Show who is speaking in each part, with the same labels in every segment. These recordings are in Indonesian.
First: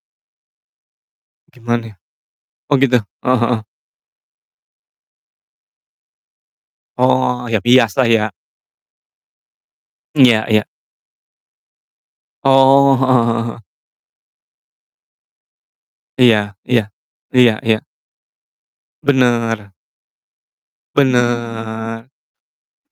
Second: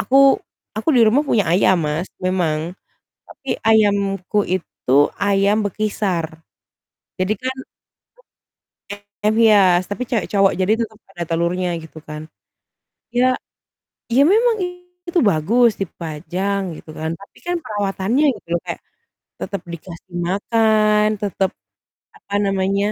Speaker 1: Aku aku di rumah punya ayam,
Speaker 2: Gimana?
Speaker 1: Mas, memang,
Speaker 2: Oh gitu, heeh
Speaker 1: tapi
Speaker 2: heeh.
Speaker 1: ayamku itu ayam bekisar. Jadi
Speaker 2: Oh,
Speaker 1: kan
Speaker 2: ya
Speaker 1: iya,
Speaker 2: biasa ya?
Speaker 1: ayam hias, tapi
Speaker 2: Iya
Speaker 1: cewek-cowok
Speaker 2: iya.
Speaker 1: jadi tetap ada telurnya gitu kan.
Speaker 2: Oh. Heeh
Speaker 1: Ya
Speaker 2: heeh heeh.
Speaker 1: ya memang itu bagus
Speaker 2: Iya
Speaker 1: dipajang
Speaker 2: iya.
Speaker 1: gitu kan, tapi
Speaker 2: Iya
Speaker 1: kan
Speaker 2: iya.
Speaker 1: perawatannya gitu loh, kayak tetap
Speaker 2: Bener.
Speaker 1: dikasih makan, tetap
Speaker 2: Bener.
Speaker 1: apa namanya,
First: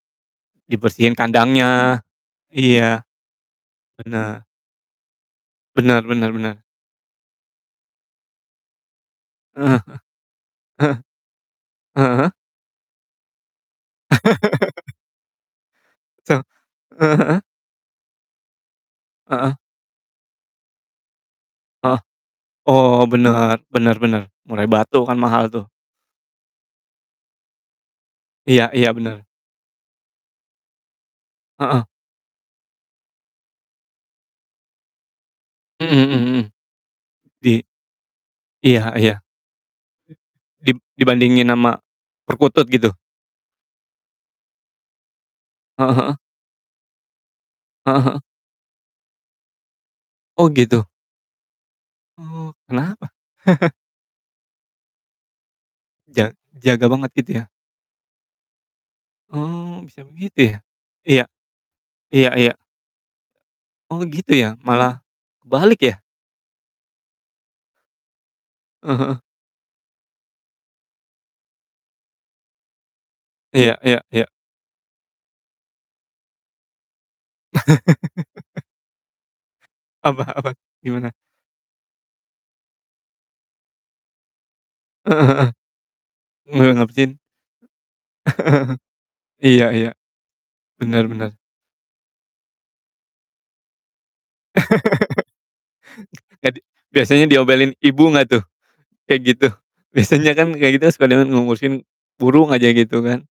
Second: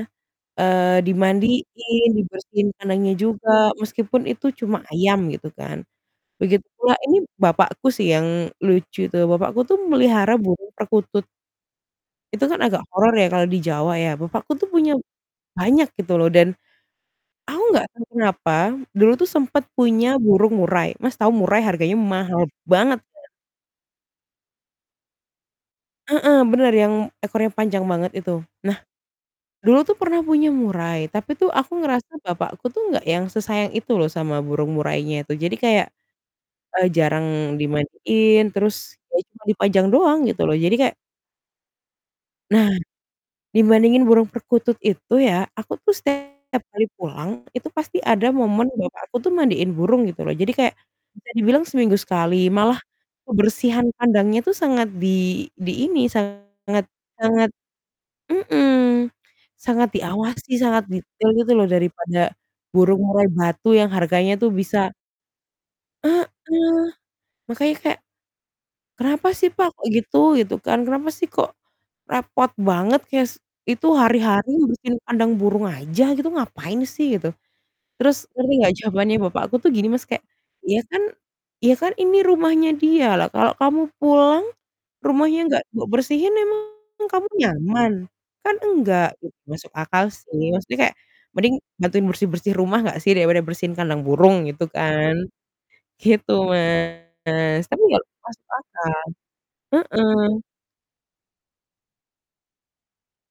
Speaker 1: eee,
Speaker 2: Dibersihin kandangnya?
Speaker 1: dimandiin, dibersihin
Speaker 2: Iya.
Speaker 1: kandangnya juga meskipun
Speaker 2: Benar.
Speaker 1: itu cuma ayam gitu kan.
Speaker 2: Benar benar benar.
Speaker 1: Begitu pula ini bapakku sih yang lucu itu. Bapakku tuh
Speaker 2: Heeh
Speaker 1: memelihara burung
Speaker 2: heeh.
Speaker 1: perkutut.
Speaker 2: Heeh. Heeh.
Speaker 1: Itu kan agak horor ya kalau di Jawa ya. Bapakku tuh punya banyak gitu loh
Speaker 2: Se
Speaker 1: dan
Speaker 2: heeh heeh?
Speaker 1: aku enggak tahu kenapa, dulu tuh
Speaker 2: Heeh.
Speaker 1: sempat punya burung murai. Mas, tahu murai harganya
Speaker 2: Heeh,
Speaker 1: mahal banget
Speaker 2: oh
Speaker 1: ya.
Speaker 2: bener, bener bener, murai batu kan mahal tuh.
Speaker 1: Heeh, bener yang ekornya panjang banget itu.
Speaker 2: Iya
Speaker 1: Nah,
Speaker 2: iya, bener.
Speaker 1: dulu tuh pernah punya murai, tapi tuh aku
Speaker 2: Heeh.
Speaker 1: ngerasa bapakku tuh enggak yang sesayang itu loh sama burung murainya itu. Jadi kayak,
Speaker 2: Mhm mhm mhm.
Speaker 1: eee, jarang
Speaker 2: Di
Speaker 1: dimandiin, terus
Speaker 2: iya
Speaker 1: ya
Speaker 2: iya.
Speaker 1: cuma dipajang doang gitu loh. Jadi
Speaker 2: Dib
Speaker 1: kayak
Speaker 2: dibandingin sama
Speaker 1: Nah,
Speaker 2: perkutut gitu?
Speaker 1: dibandingin burung perkutut itu ya, aku
Speaker 2: Heeh
Speaker 1: tuh
Speaker 2: heeh.
Speaker 1: setiap kali pulang, itu pasti
Speaker 2: Heeh heeh.
Speaker 1: ada momen bapakku tuh mandiin burung gitu loh.
Speaker 2: Oh,
Speaker 1: Jadi kayak
Speaker 2: gitu.
Speaker 1: bisa dibilang seminggu sekali,
Speaker 2: Oh,
Speaker 1: malah
Speaker 2: kenapa?
Speaker 1: kebersihan kandangnya itu sangat di di ini,
Speaker 2: Jag
Speaker 1: sangat
Speaker 2: jaga banget gitu ya?
Speaker 1: sangat mhm,
Speaker 2: Oh,
Speaker 1: sangat
Speaker 2: bisa begitu
Speaker 1: diawasi,
Speaker 2: ya?
Speaker 1: sangat
Speaker 2: Iya.
Speaker 1: detail gitu loh daripada
Speaker 2: Iya iya.
Speaker 1: burung murai batu yang
Speaker 2: Oh gitu
Speaker 1: harganya tuh
Speaker 2: ya,
Speaker 1: bisa
Speaker 2: malah balik ya?
Speaker 1: Heeh, makanya kayak,
Speaker 2: Heeh heeh.
Speaker 1: "Kenapa sih, Pak, kok gitu?" gitu kan. "Kenapa sih kok repot banget kayak s
Speaker 2: Iya
Speaker 1: itu
Speaker 2: iya iya.
Speaker 1: hari-hari ngebersihin kandang burung aja gitu ngapain sih gitu?" Terus ngerti enggak jawabannya bapakku tuh gini, Mas,
Speaker 2: Apa
Speaker 1: kayak,
Speaker 2: apa
Speaker 1: "Ya kan
Speaker 2: gimana?
Speaker 1: ya kan ini rumahnya dia, lah kalau kamu pulang
Speaker 2: Heeh
Speaker 1: rumahnya
Speaker 2: heeh.
Speaker 1: enggak be bersihin emang
Speaker 2: Nge ngebersihin?
Speaker 1: kamu nyaman? Kan enggak," gitu.
Speaker 2: Iya
Speaker 1: Masuk
Speaker 2: iya.
Speaker 1: akal sih. Maksudnya kayak
Speaker 2: Benar benar.
Speaker 1: mending bantuin bersih-bersih rumah enggak sih daripada bersihin kandang burung, gitu kan. Gitu,
Speaker 2: Tadi biasanya
Speaker 1: Mas,
Speaker 2: diomelin
Speaker 1: tapi ya
Speaker 2: ibu nggak tuh,
Speaker 1: masuk akal,
Speaker 2: kayak gitu? Biasanya
Speaker 1: heeh.
Speaker 2: kan kayak gitu sekalian ngu ngurusin burung aja gitu kan?